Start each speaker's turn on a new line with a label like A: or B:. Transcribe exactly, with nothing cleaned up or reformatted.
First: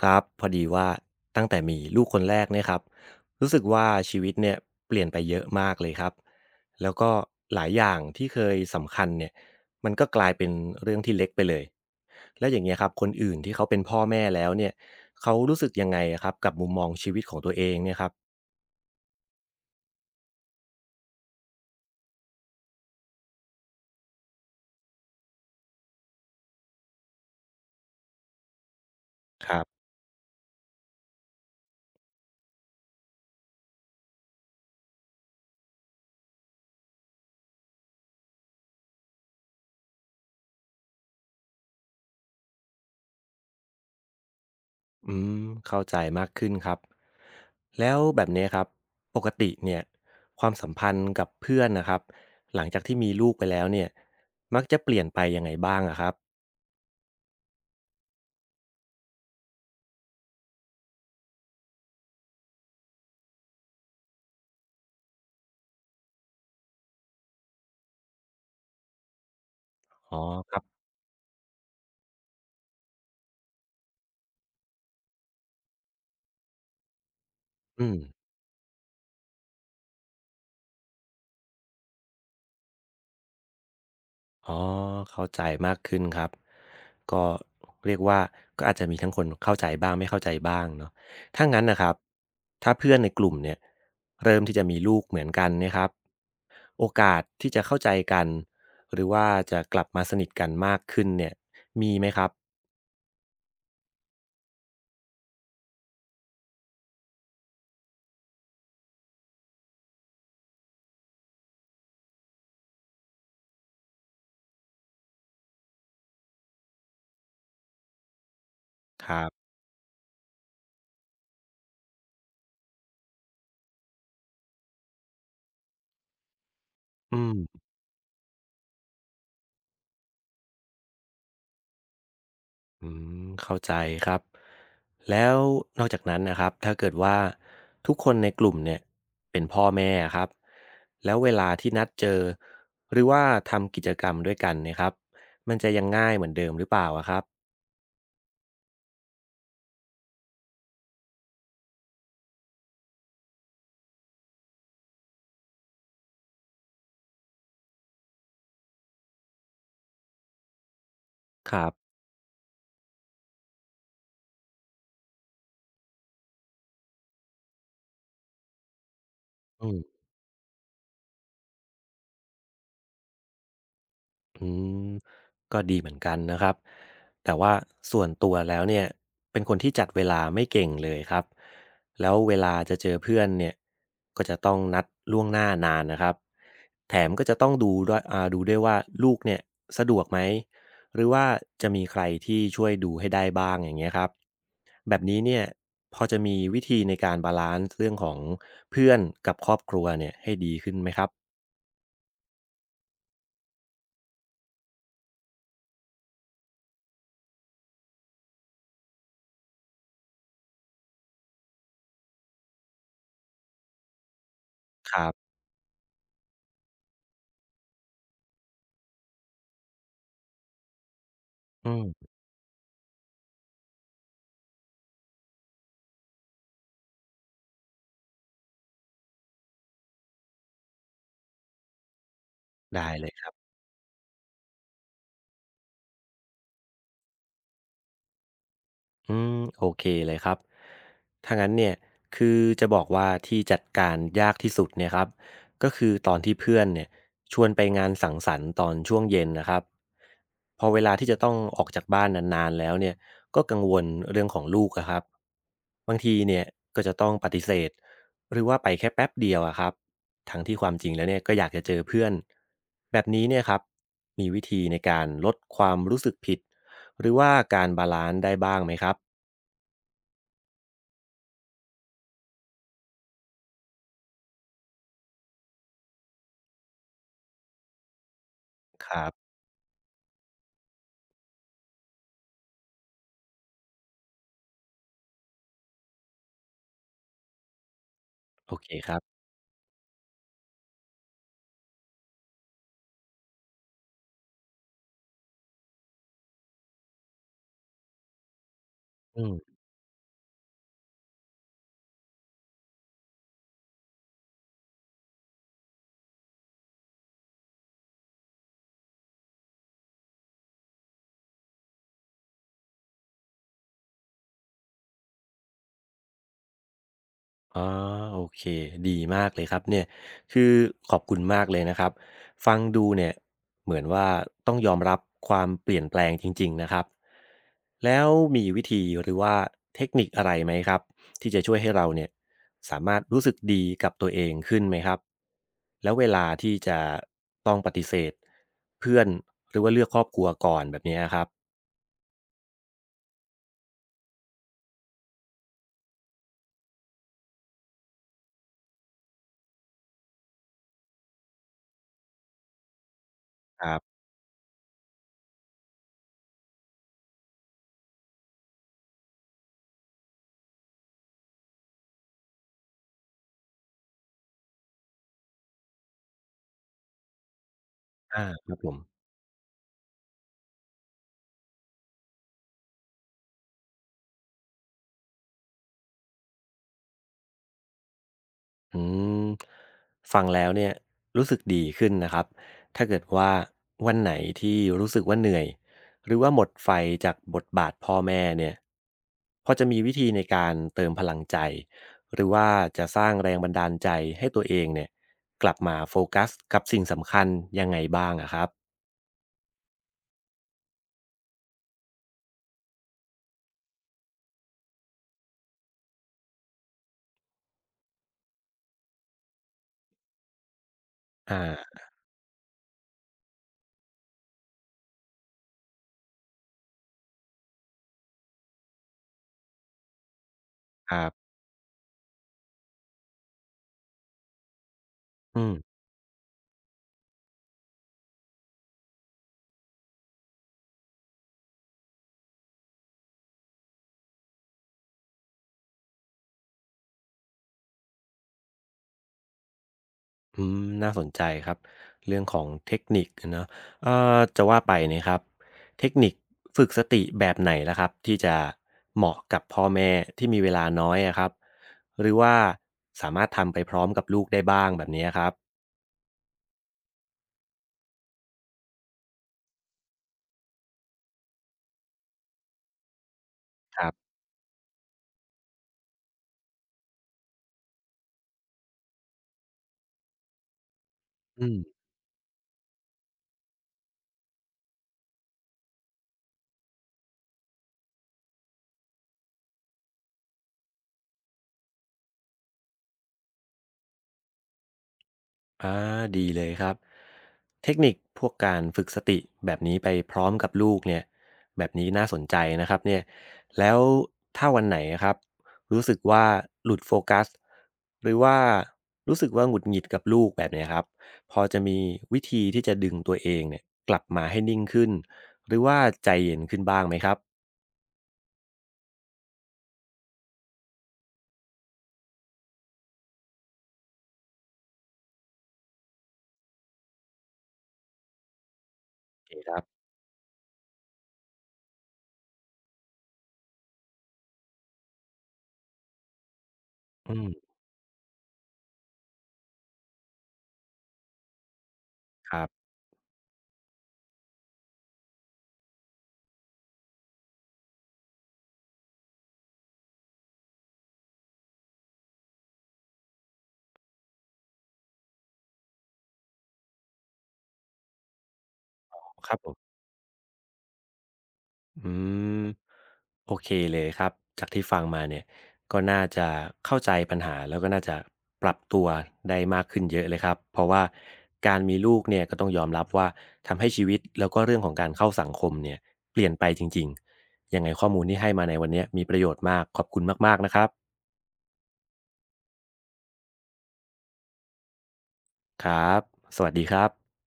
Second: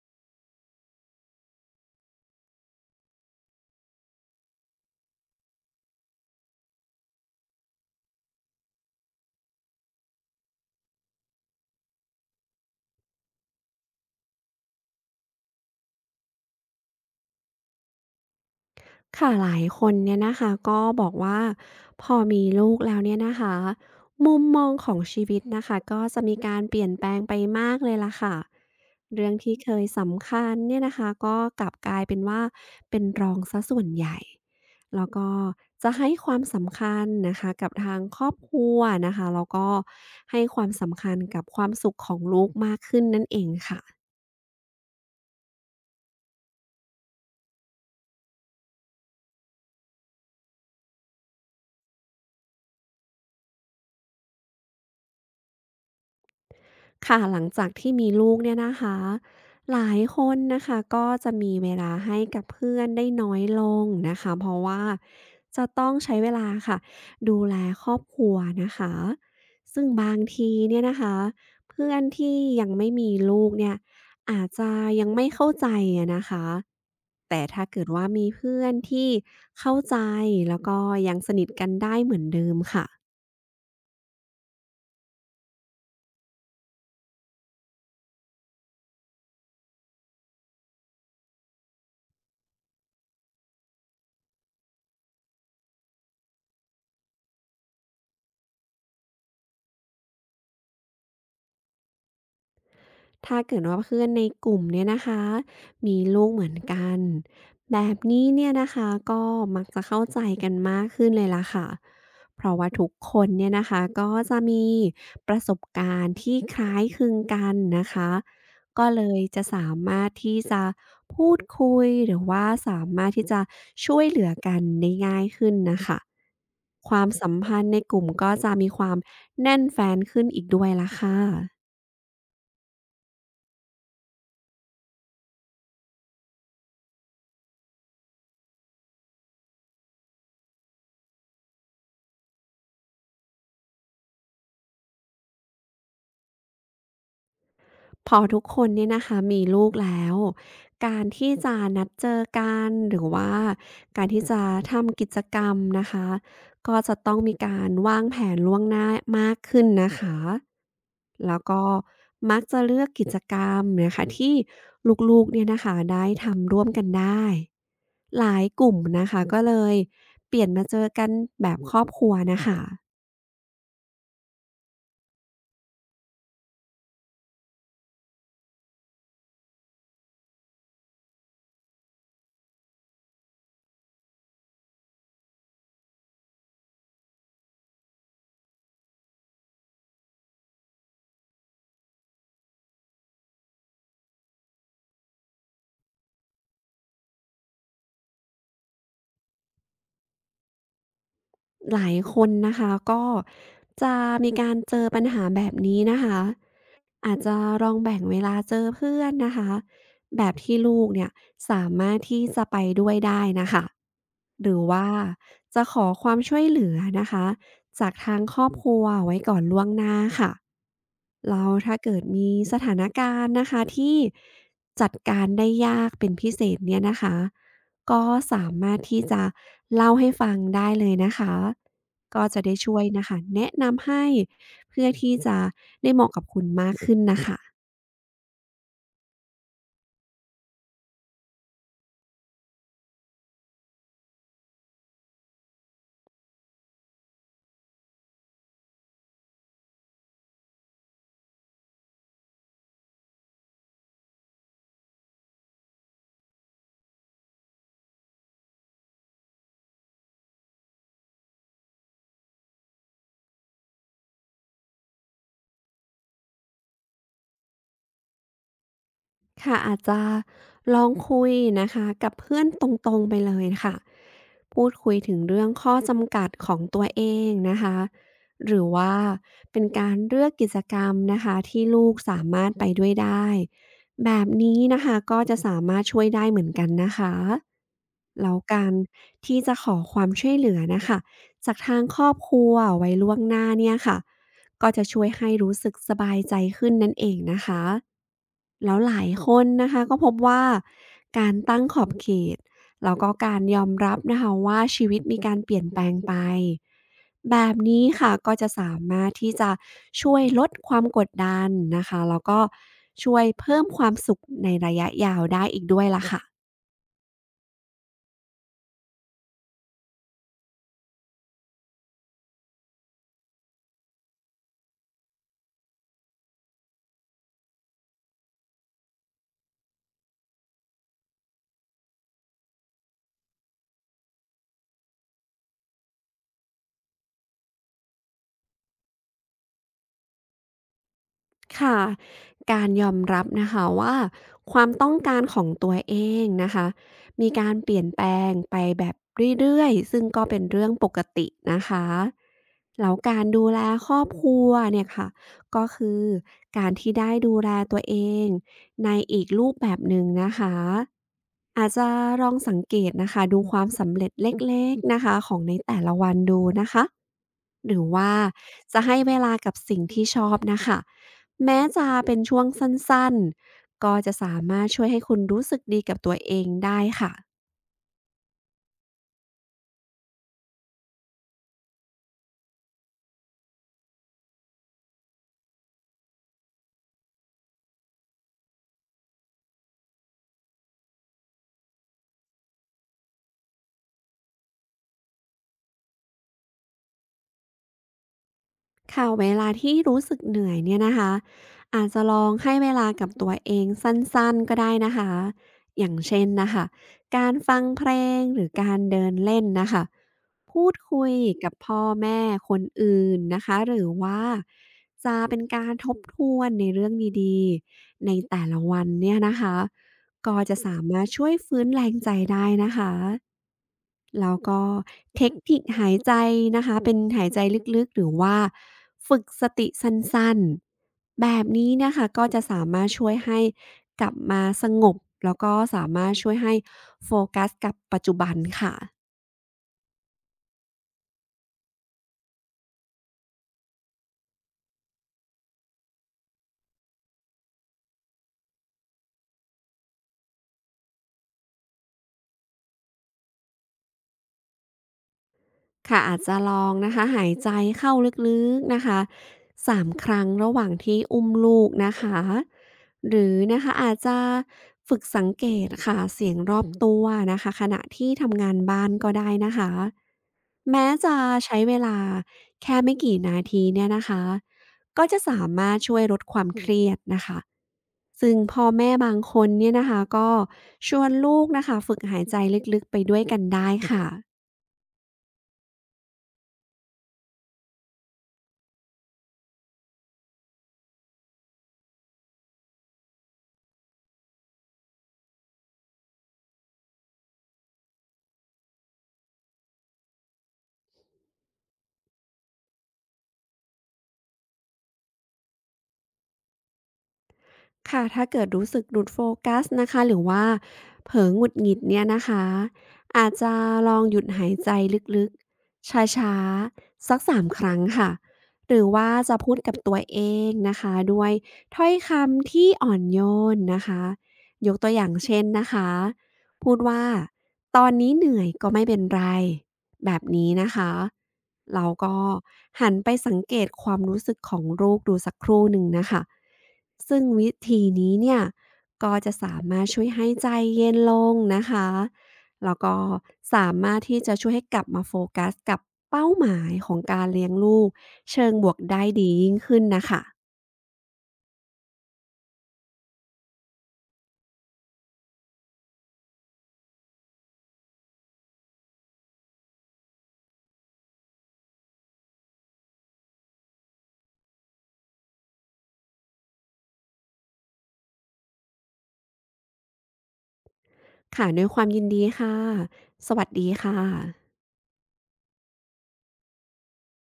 A: ครับพอดีว่าตั้งแต่มีลูกคนแรกเนี่ยครับรู้สึกว่าชีวิตเนี่ยเปลี่ยนไปเยอะมากเลยครับแล้วก็หลายอย่างที่เคยสำคัญเนี่ยมันก็กลายเป็นเรื่องที่เล็กไปเลยแล้วอย่างเงี้ยครับคนอื่นที่เขาเป็นพ่อแม่แล้วเนี่ยเขารู้สึกยังไงอะครับกับมุมมองชีวิตของตัวเองเนี่ยครับ
B: ค่ะหลายคนเนี่ยนะคะก็บอกว่าพอมีลูกแล้วเนี่ยนะคะมุมมองของชีวิตนะคะก็จะมีการเปลี่ยนแปลงไปมากเลยล่ะค่ะเรื่องที่เคยสำคัญเนี่ยนะคะก็กลับกลายเป็นว่าเป็นรองซะส่วนใหญ่แล้วก็จะให้ความสำคัญนะคะกับทางครอบครัวนะคะแล้วก็ให้ความสำคัญกับความสุขของลูกมากขึ้นนั่นเองค่ะ
A: อืมเข้าใจมากขึ้นครับแล้วแบบนี้ครับปกติเนี่ยความสัมพันธ์กับเพื่อนนะครับหลังจากที่มีลูกไปแล้วเนี่ยมักจะเปลี่ยนไปยังไงบ้างอะครับ
B: ค่ะหลังจากที่มีลูกเนี่ยนะคะหลายคนนะคะก็จะมีเวลาให้กับเพื่อนได้น้อยลงนะคะเพราะว่าจะต้องใช้เวลาค่ะดูแลครอบครัวนะคะซึ่งบา
A: อ๋อ
B: งที
A: ครับ
B: เนี่ยนะคะเพื่อนที่ยังไม่มีลูกเนี่ยอาจจะยังไม่เข้าใจอะนะคะแต่ถ้าเกิ
A: อื
B: ด
A: ม
B: ว่ามีเพื่อนที่เข้าใจแล้วก็ยังสนิทกันได้เหมือนเดิมค่ะ
A: อ๋อเข้าใจมากขึ้นครับก็เรียกว่าก็อาจจะมีทั้งคนเข้าใจบ้างไม่เข้าใจบ้างเนาะถ้างั้นนะครับถ้าเพื่อนในกลุ่มเนี่ยเริ่มที่จะมีลูกเหมือนกันเนะครับโอกาสที่จะเข้าใจกันหรือว่าจะกลับมาสนิทกันมากขึ้นเนี่ยมีไหมครับ
B: ถ้าเกิดว่าเพื่อนในกลุ่มเนี่ยนะคะมีลูกเหมือนกันแบบนี้เนี่ยนะคะก็มักจะเข้าใจกันมากขึ้นเลยล่ะค่ะเพราะว่าทุกคนเนี่ยนะคะก็จะมีประสบการณ์ที่คล้ายคลึงกันนะคะก็เล
A: ค
B: ย
A: รั
B: จะ
A: บ
B: สามารถที่จะพูดคุยหรือว่าสามารถที่จะช่วยเหลือกันได้ง่ายขึ้นนะคะความ
A: อื
B: สัม
A: ม
B: พันธ์ในกลุ่มก็จะมีความแน่นแฟนขึ้นอีกด้วยล่ะค่ะ
A: อืมเข้าใจครับแล้วนอกจากนั้นนะครับถ้าเกิดว่าทุกคนในกลุ่มเนี่ยเป็นพ่อแม่ครับแล้วเวลาที่นัดเจอหรือว่าทำกิจกรรมด้วยกันเนะครับมันจะยังง่ายเหมือนเดิมหรือเปล่าอะครับ
B: พอทุกคนเนี่ยนะคะมีลูกแล้วการที่จะนัดเจอกันหรือว่าการที่จะทำกิจกรรมนะคะก็จะต้องมีการวางแผนล่วงหน้ามากขึ้นนะคะแล้ว
A: ค
B: ก็
A: รับ
B: มักจะเลือกกิจกรรมนะคะที่ลูกๆเนี่ยนะคะได้ทำร่วมกันได้หลายกลุ่มนะคะก็เล
A: อื
B: ย
A: ม
B: เปลี่ยนมาเจอกันแบบครอบครัวนะคะ
A: อืมก็ดีเหมือนกันนะครับแต่ว่าส่วนตัวแล้วเนี่ยเป็นคนที่จัดเวลาไม่เก่งเลยครับแล้วเวลาจะเจอเพื่อนเนี่ยก็จะต้องนัดล่วงหน้านานนะครับแถมก็จะต้องดูด้วยอ่าดูด้วยว่าลูกเนี่ยสะดวกไหมหรือว่าจะมีใครที่ช่วยดูให้ได้บ้างอย่างเงี้ยครับแบบนี้เนี่ยพอจะมีวิธีในการบาลานซ์เรื่องของเพื่อนกับครอบครัวเนี่ยให้ดีขึ้นไหมครับ
B: หลายคนนะคะก็จะมีการเจอปัญหาแบบนี้นะคะอาจจะลองแบ่งเวลาเจอเพื่อนนะคะแบบที่ลูกเนี่ยสามารถที่จะไปด้วยได้นะคะหรือว่า
A: ครับ
B: จะขอความช่วยเหลือนะคะจากทางครอบครัวไว้ก่อนล่วงหน้าค่ะแล้ว
A: อื
B: ถ้าเกิด
A: ม
B: มีสถานการณ์นะคะที่จัดการได้ยากเป็นพิเศษเนี่ยนะคะ ก็สามารถที่จะเล่าให้ฟังได้เลยนะคะ ก็จะได้ช่วย
A: ได้เล
B: นะ
A: ย
B: คะแนะนำให้เพื่อที่จะได้เหมาะกับคุณมากขึ้นนะคะ
A: อืมโอเคเลยครับถ้างั้นเนี่ยคือจะบอกว่าที่จัดการยากที่สุดเนี่ยครับก็คือตอนที่เพื่อนเนี่ยชวนไปงานสังสรรค์ตอนช่วงเย็นนะครับพอเวลาที่จะต้องออกจากบ้านนานๆแล้วเนี่ยก็กังวลเรื่องของลูกอะครับบางทีเนี่ยก็จะต้องปฏิเสธหรือว่าไปแค่แป๊บเดียวอะครับทั้งที่ความจริงแล้วเนี่ยก็อยากจะเจอเพื่อนแบบนี้เนี่ยครับมีวิธีในการลดความรู้สึกผิดหรือว่าการบาลานซ์ได้บ้างไหมครับ
B: ค่ะอาจจะลองคุยนะคะกับเพื่อนตรงๆไปเลยค่ะพูดคุยถึงเรื่องข้อจำกัดของตัวเองนะคะหรือ
A: ค
B: ว่า
A: รับ
B: เป็นการเลือกกิจกรรมนะคะที่ลูกสามารถไปด้วยได้แบบนี้นะคะก็จะสามารถช่วยได้เหมือนกันนะคะแล้ว
A: โอ
B: กา
A: เค
B: ร
A: ครับ
B: ที่จะขอความช่วยเหลือนะคะจากทางครอบครัวไว้ล่วงหน้าเนี่ยค่ะ ก็จะช่วยให้รู้สึกสบายใจขึ้นนั่นเองนะคะแล้วหลาย
A: อื
B: คน
A: ม
B: นะคะก็พบว่าการตั้งขอบเขตแล้วก็การยอมรับนะคะว่าชีวิตมีการเปลี่ยนแปลงไปแบบนี้ค่ะก็จะสามารถที่จะช่วยลดความกดดันนะคะแล้วก็ช่วยเพิ่มความสุขในระยะยาวได้อีกด้วยล่ะค่ะ
A: อ๋อโอเคดีมากเลยครับเนี่ยคือขอบคุณมากเลยนะครับฟังดูเนี่ยเหมือนว่าต้องยอมรับความเปลี่ยนแปลงจริงๆนะครับแล้วมีวิธีหรือว่าเทคนิคอะไรไหมครับที่จะช่วยให้เราเนี่ยสามารถรู้สึกดีกับตัวเองขึ้นไหมครับแล้วเวลาที่จะต้องปฏิเสธเพื่อนหรือว่าเลือกครอบครัวก่อนแบบนี้ครับ
B: ค่ะการยอมรับนะคะว่าความต้องการของตัวเองนะคะมีการเปลี่ยนแปลงไปแบบเรื่อยๆซึ่งก็เป็นเรื่องปกตินะคะแล้วการดูแล
A: ครั
B: คร
A: บ
B: อบครัวเนี่ยค่ะก็คือการที่ได้ดูแลตัวเองในอีกรูปแบบหนึ่งนะคะอาจจะลองสังเกตนะคะดูความสำเร็จเล็กๆนะคะของในแต่ละวันดูนะคะหรือว่า
A: อาครับผม
B: จะให้เวลากับสิ่งที่ชอบนะคะ แม้จะเป็นช่วงสั้นๆ ก็จะสามารถช่วยให้คุณรู้สึกดีกับตัวเองได้ค่ะ
A: อืมฟังแล้วเนี่ยรู้สึกดีขึ้นนะครับถ้าเกิดว่าวันไหนที่รู้สึกว่าเหนื่อยหรือว่าหมดไฟจากบทบาทพ่อแม่เนี่ยพอจะมีวิธีในการเติมพลังใจหรือว่าจะสร้างแรงบันดาลใจให้ตัวเองเนี่ยกลับมาโฟกัสกับสิ่งสำคัญยังไงบ้างอะครับ
B: ค่ะเวลาที่รู้สึกเหนื่อยเนี่ยนะคะอาจจะลองให้เวลากับตัวเองสั้นๆก็ได้นะคะอย่างเช่นนะคะการฟังเพลงหรือการเดินเล่นนะคะพูดคุย
A: อ่
B: กับ
A: า
B: พ่อแม่คนอื่นนะคะหรือว่าจะเป็นการทบทวนในเรื่องดีๆในแต่ละวันเนี่ยนะคะก็จะสา
A: ค
B: มา
A: รั
B: รถช่
A: บ
B: วยฟื้นแรงใจได้นะคะ แล้วก็เทค
A: อืม
B: นิคหายใจนะคะเป็นหายใจลึกๆหรือว่าฝึกสติสั้นๆแบบนี้นะคะก็จะสามารถช่วยให้กลับมาสงบแล้วก็สามารถช่วยให้โฟกัสกับปัจจุบันค่ะ
A: อืมน่าสนใจครับเรื่องของเทคนิคเนอะเอ่อจะว่าไปเนี่ยครับเทคนิคฝึกสติแบบไหนล่ะครับที่จะเหมาะกับพ่อแม่ที่มีเวลาน้อยอะครับหรือว่าสามารถทำไปพร้อมกับลูกได้บ้างแบบนี้ครับ
B: ค่ะอาจจะลองนะคะหายใจเข้าลึกๆนะคะสามครั้งระหว่างที่อุ้มลูกนะคะหรือนะคะ
A: ครั
B: อาจ
A: บ
B: จะฝึกสังเกตค่ะเสียงรอบตัวนะคะขณะที่ทำงานบ้านก็ได้นะคะแม้จะ
A: อื
B: ใช้เว
A: ม
B: ลาแค่ไม่กี่นาทีเนี่ยนะคะก็จะสามารถช่วยลดความเครียดนะคะซึ่งพ่อแม่บางคนเนี่ยนะคะก็ชวนลูกนะคะฝึกหายใจลึกๆไปด้วยกันได้ค่ะ
A: อาดีเลยครับ เทคนิคพวกการฝึกสติแบบนี้ไปพร้อมกับลูกเนี่ยแบบนี้น่าสนใจนะครับเนี่ยแล้วถ้าวันไหนะครับ รู้สึกว่าหลุดโฟกัสหรือว่ารู้สึกว่าหงุดหงิดกับลูกแบบเนี้ยครับพอจะมีวิธีที่จะดึงตัวเองเนี่ยกลับมาให้นิ่งขึ้น หรือว่าใจเย็นขึ้นบ้างไหมครับ
B: ค่ะถ้าเกิดรู้สึกหลุดโฟกัสนะคะหรือว่าเผลอหงุดหงิดเนี่ยนะคะอาจจะลองหยุดหายใจลึกๆช้าๆ สักสามครั้งค่ะหรือว่าจะ
A: ค
B: พูด
A: รั
B: กับ
A: บ
B: ตัวเองนะคะด้วยถ้อยคำที่อ่อนโยนนะคะยกตัวอย่างเช่นนะคะพูดว่า
A: อืม
B: ตอนนี้เหนื่อยก็ไม่เป็นไร แบบนี้นะคะ เราก็
A: ครับ
B: หันไปสังเกตความรู้สึกของลูกดูสักครู่หนึ่งนะคะซึ่งวิธีนี้เนี่ยก็จะสามารถช่วยให้ใจเย็นลงนะคะ แล้วก็สามารถที่จะช่วยให้กลับมาโฟกัสกับเป้าหมายของการเลี้ยงลูกเชิงบวกได้
A: ค
B: ดี
A: รับผ
B: ยิ่ง
A: ม
B: ขึ้นนะคะ
A: อืมโอเคเลยครับจากที่ฟังมาเนี่ยก็น่าจะเข้าใจปัญหาแล้วก็น่าจะปรับตัวได้มากขึ้นเยอะเลยครับเพราะว่าการมีลูกเนี่ยก็ต้องยอมรับว่าทำให้ชีวิตแล้วก็เรื่องของการเข้าสังคมเนี่ยเปลี่ยนไปจริงๆยังไงข้อมูลที่ให้มาในวันเนี้ยมีประโยชน์มากขอบคุณมากๆนะครับ
B: ค่ะด้วยความยินดีค่ะ สวัสดีค่ะ
A: ครับสวัสดีครับ